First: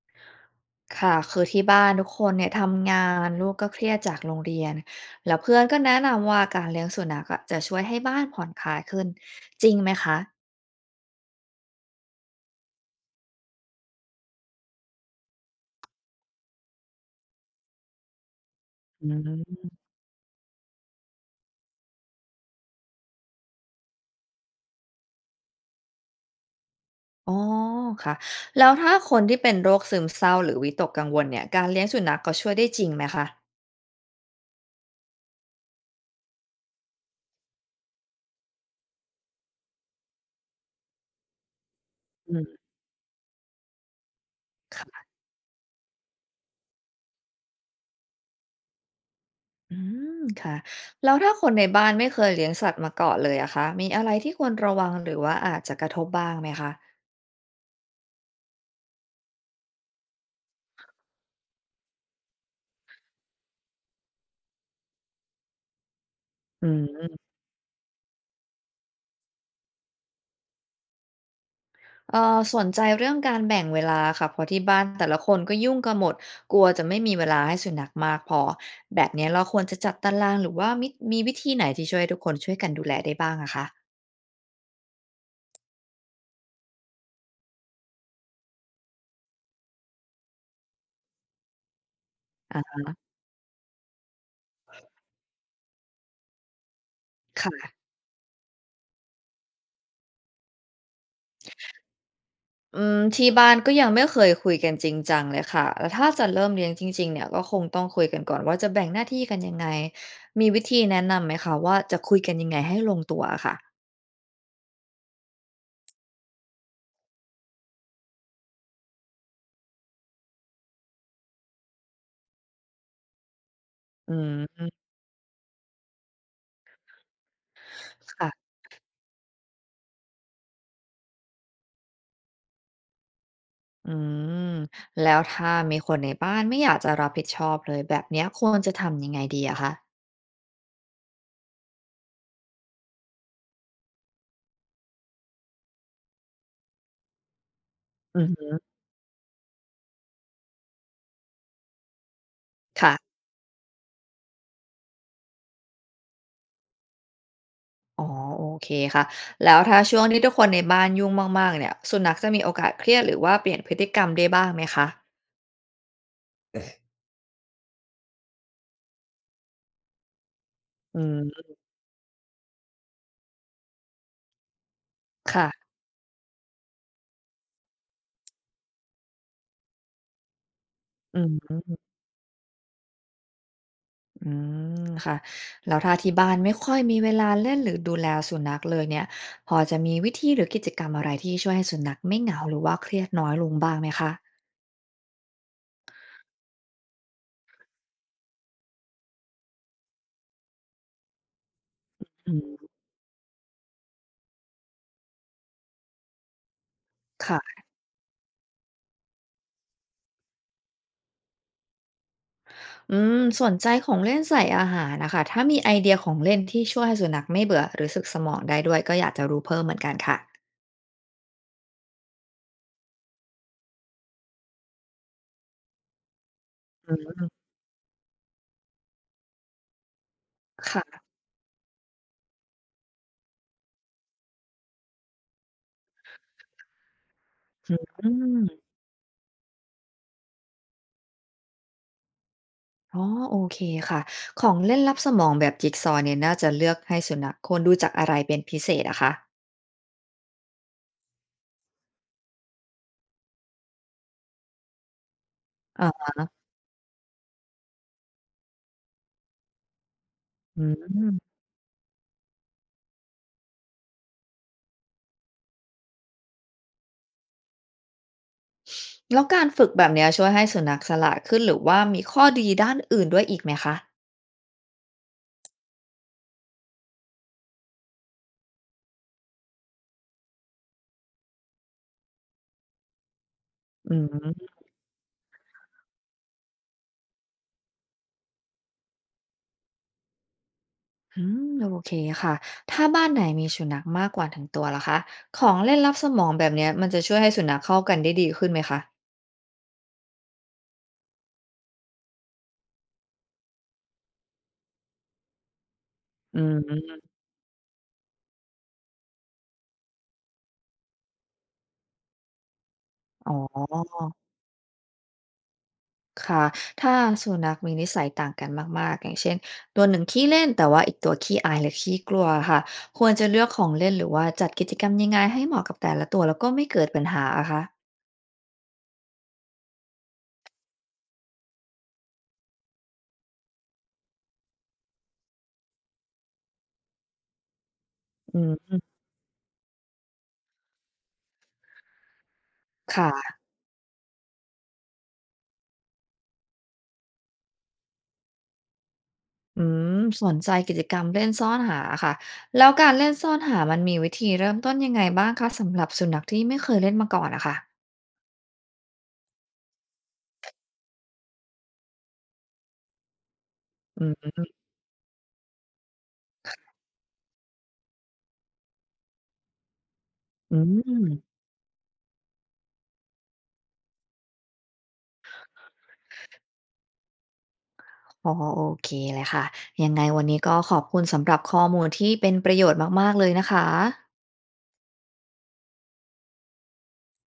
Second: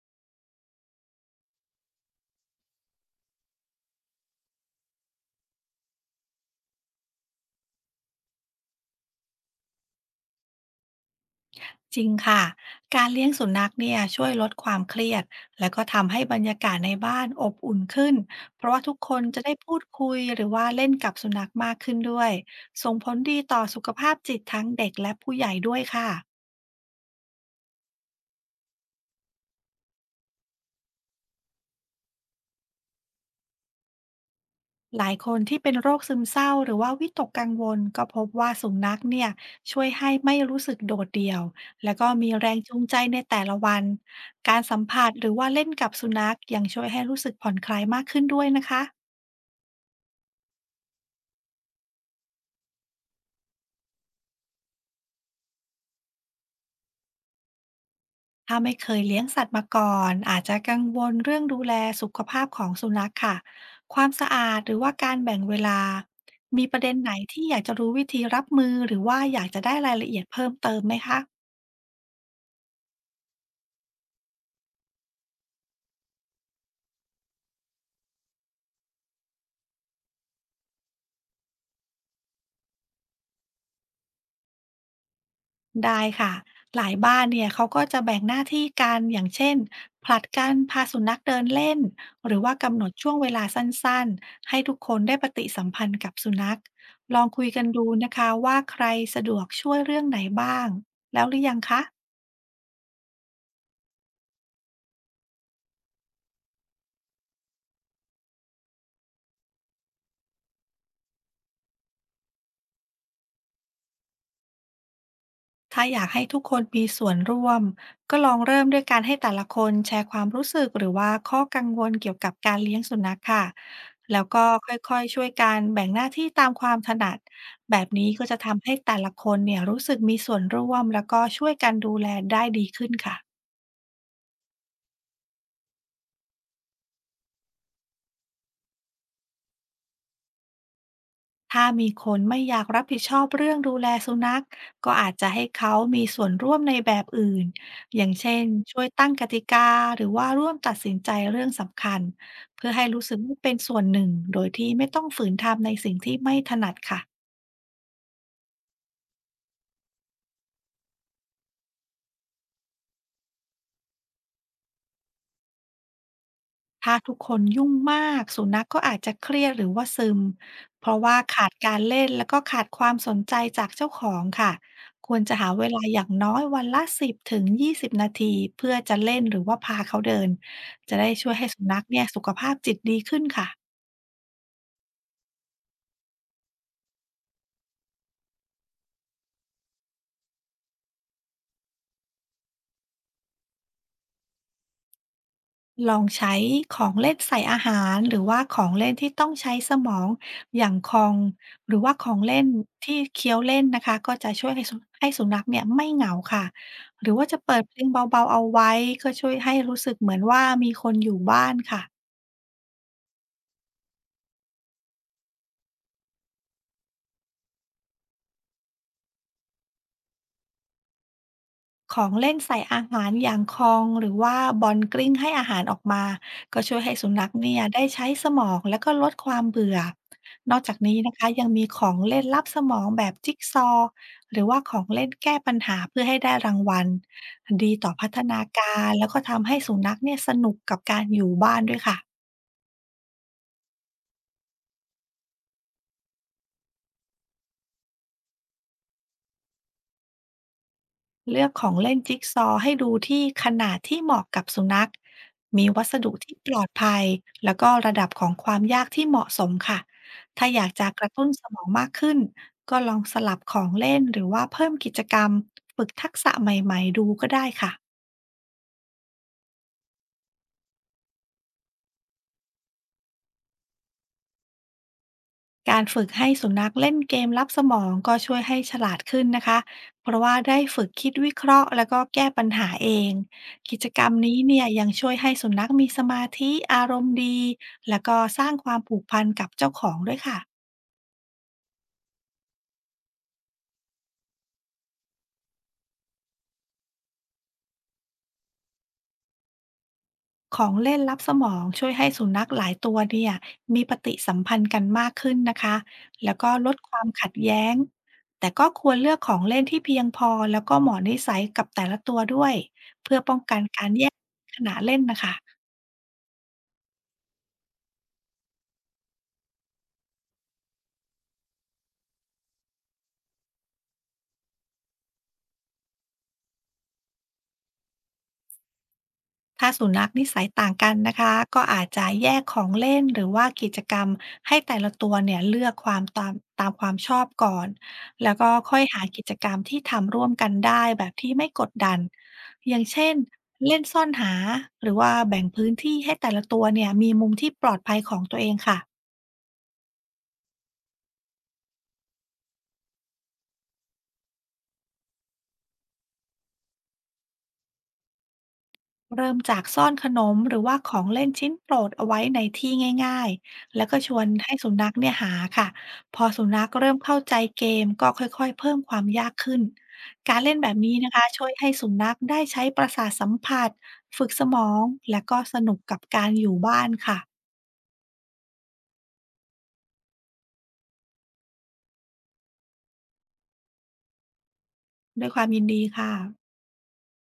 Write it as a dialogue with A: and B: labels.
A: ค่ะคือที่บ้านทุกคนเนี่ยทำงานลูกก็เครียดจากโรงเรียนแล้วเพื่อนก็แนะนำว่าการเลี้ยงสุนัขอะจะช่วยให้บ้านผ่อนคลายขึ้นจริงไหมคะ
B: จริงค่ะ การเลี้ยงสุนัขเนี่ยช่วยลดความเครียดแล้วก็ทำให้บรรยากาศในบ้านอบอุ่นขึ้น เพราะว่าทุก
A: อื
B: คนจะได้
A: ม
B: พูดคุยหรือว่าเล่นกับสุนัขมากขึ้นด้วย ส่งผลดีต่อสุขภาพจิตทั้งเด็กและผู้ใหญ่ด้วยค่ะ
A: อ๋อค่ะแล้วถ้าคนที่เป็นโรคซึมเศร้าหรือวิตกกังวลเนี่ยการเลี้ยงสุนัขก็ช่วยได้จริงไหมคะ
B: หลายคนที่เป็นโรคซึมเศร้าหรือว่าวิตกกังวลก็พบว่าสุนัขเนี่ยช่วยให้ไม่รู้สึกโดดเดี่ยวแล้วก็มี
A: อื
B: แรง
A: ม
B: จูงใจในแต่ละวันการสัม
A: ค่ะ
B: ผัสหรือว่าเล่นกับสุนัขยังช่วยให้รู้สึกผ่อนคลายมากขึ้นด้วยนะคะ
A: อืมค่ะแล้วถ้าคนในบ้านไม่เคยเลี้ยงสัตว์มาก่อนเลยอะคะมีอะไรที่ควรระวังหรือว่าอาจจะกระทบบ้างไหมคะ
B: ถ้าไม่เคยเลี้ยงสัตว์มาก่อนอาจจะกังวลเรื่องดูแลสุขภาพของสุนัขค่ะความสะอาดหรือว่าการแบ่งเวลามี
A: อื
B: ประเด็นไหน
A: ม
B: ที่อยากจะรู้วิธีรับมือหรือว่าอยากจะได้รายละเอียดเพิ่มเติมไหมคะ
A: สนใจเรื่องการแบ่งเวลาค่ะเพราะที่บ้านแต่ละคนก็ยุ่งกันหมดกลัวจะไม่มีเวลาให้สุนัขมากพอแบบนี้เราควรจะจัดตารางหรือว่ามีวิธีไหนที่ช่วยให้ทุกคนช่วยกันดูแลได้บ้างอะคะ
B: ได้ค่ะหลายบ้านเนี่ยเขาก็จะแบ่งหน้าที่กันอย่างเช่นผลัดกันพาสุนัขเดินเล่นหรือว่ากำห
A: อะ
B: นดช่วงเวลาสั้นๆให้ทุกคนได้ปฏิสัมพันธ์กับสุนัขลองคุยกัน
A: ค่ะ
B: ดูนะคะว่าใครสะดวกช่วยเรื่องไหนบ้างแล้วหรือยังคะ
A: อืมที่บ้านก็ยังไม่เคยคุยกันจริงจังเลยค่ะแล้วถ้าจะเริ่มเลี้ยงจริงๆเนี่ยก็คงต้องคุยกันก่อนว่าจะแบ่งหน้าที่กันยังไงมีวิธีแนะนำไหมคะว่าจะคุยกันยังไงให้ลงตัวอะค่ะ
B: ถ้าอยากให้ทุกคนมีส่วนร่วมก็ลองเริ่มด้วยการให้แต่ละคนแชร์ความรู้สึกหรือว่าข้อกังวลเกี่ยวกับการเลี้ยงสุนัขค่ะ
A: อื
B: แล้วก็ค
A: ม
B: ่อยๆช่วยกันแบ่งหน้าที่ตามความถนัดแบบนี้ก็จะ
A: ค่ะ
B: ทำให้แต่ละคนเนี่ยรู้สึกมีส่วนร่วมแล้วก็ช่วยกันดูแลได้ดีขึ้นค่ะ
A: อืมแล้วถ้ามีคนในบ้านไม่อยากจะรับผิดชอบเลยแบบเนี้ยควรจะทำยังไงดีอะคะ
B: ถ้ามีคนไม่อยากรับผิดชอบเรื่องดูแลสุนัขก็อาจจะให้เขามีส่วนร่วมในแบบอื่นอย่าง
A: อือ
B: เช่น
A: ฮึ
B: ช่วยตั้งกติกาหรือว่าร่วมตัดสินใจเรื่องสำคัญเพื่อให้รู้
A: ค่ะ
B: สึกว่าเป็นส่วนหนึ่งโดยที่ไม่ต้องฝืนทำในสิ่งที่ไม่ถนัดค่ะ
A: อ๋อโอเคค่ะแล้วถ้าช่วงนี้ทุกคนในบ้านยุ่งมากๆเนี่ยสุนัขจะมีโอกาสเครียดหรือว่าเปลี่ยนพฤติกรรมได้บ้างไหมคะ
B: ถ้าทุกคนยุ่งมากสุนัขก็อาจจะเครียดหรือว่าซึมเพราะ
A: อื
B: ว่า
A: ม
B: ขาดการเล่นแล้วก็ขาดความสนใจจากเจ้าของค่ะควรจะหาเว
A: ค่ะ
B: ลาอย่างน้อยวันละ10ถึง20นาทีเพื่อจะเล่นหรือว่าพาเขาเดินจะได้
A: อื
B: ช่ว
A: ม
B: ยให้สุนัขเนี่ยสุขภาพจิตดีขึ้นค่ะ
A: อืมค่ะแล้วถ้าที่บ้านไม่ค่อยมีเวลาเล่นหรือดูแลสุนัขเลยเนี่ยพอจะมีวิธีหรือกิจกรรมอะไรที่ช่วยให้สุนัขไม่เหงาหรือว่าเครียดน้อยลงบ้างไหมคะ
B: ลองใช้ของเล่นใส่อาหารหรือว่าของเล่นที่ต้องใช้สมองอย่างคองหรือว่าของ
A: อื
B: เล่น
A: ม
B: ที่เคี้ยวเล่นนะคะก็จะช่วยให้สุนัขเนี่ยไม่เหงาค่ะหรือว่าจะเปิด
A: ค่ะ
B: เพลงเบาๆเอาไว้ก็ช่วยให้รู้สึกเหมือนว่ามีคนอยู่บ้านค่ะ
A: อืมสนใจของเล่นใส่อาหารนะคะถ้ามีไอเดียของเล่นที่ช่วยให้สุนัขไม่เบื่อหรือสึกสมองได้ด้วยก็อยากจะรู้เพิ่มเหมือนกันค่ะ
B: ของเล่นใส่อาหารอย่างคองหรือว่าบอลกลิ้งให้อาหารออกมาก็ช่วยให้
A: อื
B: สุนัข
A: ม
B: เนี่ยได้ใช้สมองและก็ลดความเบื่อนอกจากนี้
A: ค่ะ
B: นะคะยังมีของเล่นลับสมองแบบจิ๊กซอว์หรือว่าของเล่นแก้ปัญหาเพื่อให้ได้รางวัลดีต่อพั
A: อื
B: ฒนา
A: ม
B: การแล้วก็ทำให้สุนัขเนี่ยสนุกกับการอยู่บ้านด้วยค่ะ
A: อ๋อโอเคค่ะของเล่นรับสมองแบบจิกซอว์เนี่ยน่าจะเลือกให้สุนัขควรดูจากอะไรเป็นพิเศษอะคะ
B: เลือกของเล่นจิกซอว์ให้ดูที่ขนาดที่เหมาะกับสุนัขมีวั
A: อ
B: สดุ
A: ะ
B: ที่ปลอดภัยแล้วก็ระดับของความยากที่เหมาะสมค่ะ ถ้าอ
A: อื
B: ยากจะกระ
A: ม
B: ตุ้นสมองมากขึ้น ก็ลองสลับของเล่นหรือว่าเพิ่มกิจกรรมฝึกทักษะใหม่ๆดูก็ได้ค่ะ
A: แล้วการฝึกแบบเนี้ยช่วยให้สุนัขฉลาดขึ้นหรือว่ามีข้อดีด้านอื่นด้วยอีกไหมคะ
B: การฝึกให้สุนัขเล่นเกมลับสมองก็ช่วยให้ฉลาดขึ้นนะคะ เพราะว่าได้ฝึกคิดวิเคราะห์แล้วก็แก้ปัญหาเอง กิจ
A: อื
B: กร
A: ม
B: รมนี้เนี่ยยังช่วยให้สุนัขมีสมาธิอารมณ์ดีแล้วก็สร้างความผูกพันกับเจ้าของด้วยค่ะ
A: อืมโอเคค่ะถ้าบ้านไหนมีสุนัขมากกว่าถึงตัวล่ะคะของเล่นลับสมองแบบเนี้ยมันจะช่วยให้สุนัขเข้ากันได้ดีขึ้นไหมคะ
B: ของเล่นลับสมองช่วยให้สุนัขหลายตัวเนี่ยมีปฏิสัมพันธ์กันมากขึ้นนะคะแล้ว
A: อื
B: ก็ลดค
A: ม
B: วามขัดแย้งแต่ก็ควรเลือกของเล่นที่เพียงพอแล้วก็เหมาะนิสัยกับแต่ละตัวด้วยเพื่อ
A: อ๋
B: ป้องกัน
A: อ
B: การแย่งขณะเล่นนะคะ
A: ค่ะถ้าสุนัขมีนิสัยต่างกันมากๆอย่างเช่นตัวหนึ่งขี้เล่นแต่ว่าอีกตัวขี้อายหรือขี้กลัวค่ะควรจะเลือกของเล่นหรือว่าจัดกิจกรรมยังไงให้เหมาะกับแต่ละตัวแล้วก็ไม่เกิดปัญหาอะคะ
B: ถ้าสุนัขนิสัยต่างกันนะคะก็อาจจะแยกของเล่นหรือว่ากิจกรรมให้แต่ละตัวเนี่ยเลือกความตามความชอบก่อนแล้ว
A: อื
B: ก็ค่
A: ม
B: อยหากิจกรรมที่ทำร่วมกันได้แบบที่ไม่กดดันอย่างเช่น
A: ค่ะ
B: เล่นซ่อนหาหรือว่าแบ่งพื้นที่ให้แต่ละตัวเนี่ยมีมุมที่ปลอดภัยของตัวเองค่ะ
A: อืมสนใจกิจกรรมเล่นซ่อนหาค่ะแล้วการเล่นซ่อนหามันมีวิธีเริ่มต้นยังไงบ้างคะสำหรับสุนัขที่ไม่เคยเล่นมาก่อนอะค่ะ
B: เริ่มจากซ่อนขนมหรือว่าของเล่นชิ้นโปรดเอาไว้ในที่ง่ายๆ แล้วก็
A: อื
B: ชวน
A: ม
B: ให้สุนัขเนี่ยหาค่ะ พอสุนัขเริ่มเข้าใจเกมก็ค่อยๆเพิ่มความยากขึ้น การเล่
A: อื
B: นแบบนี้นะ
A: ม
B: คะช่วยให้สุนัขได้ใช้ประสาทสัมผัสฝึกสมองและก็สนุกกับการอยู่บ้านค่ะ
A: พอโอเคเลยค่ะยังไงวันนี้ก็ขอบคุณสำหรับข้อมูลที่เป็นประโยชน์มากๆเลยนะคะ
B: ด้วยความยินดีค่ะ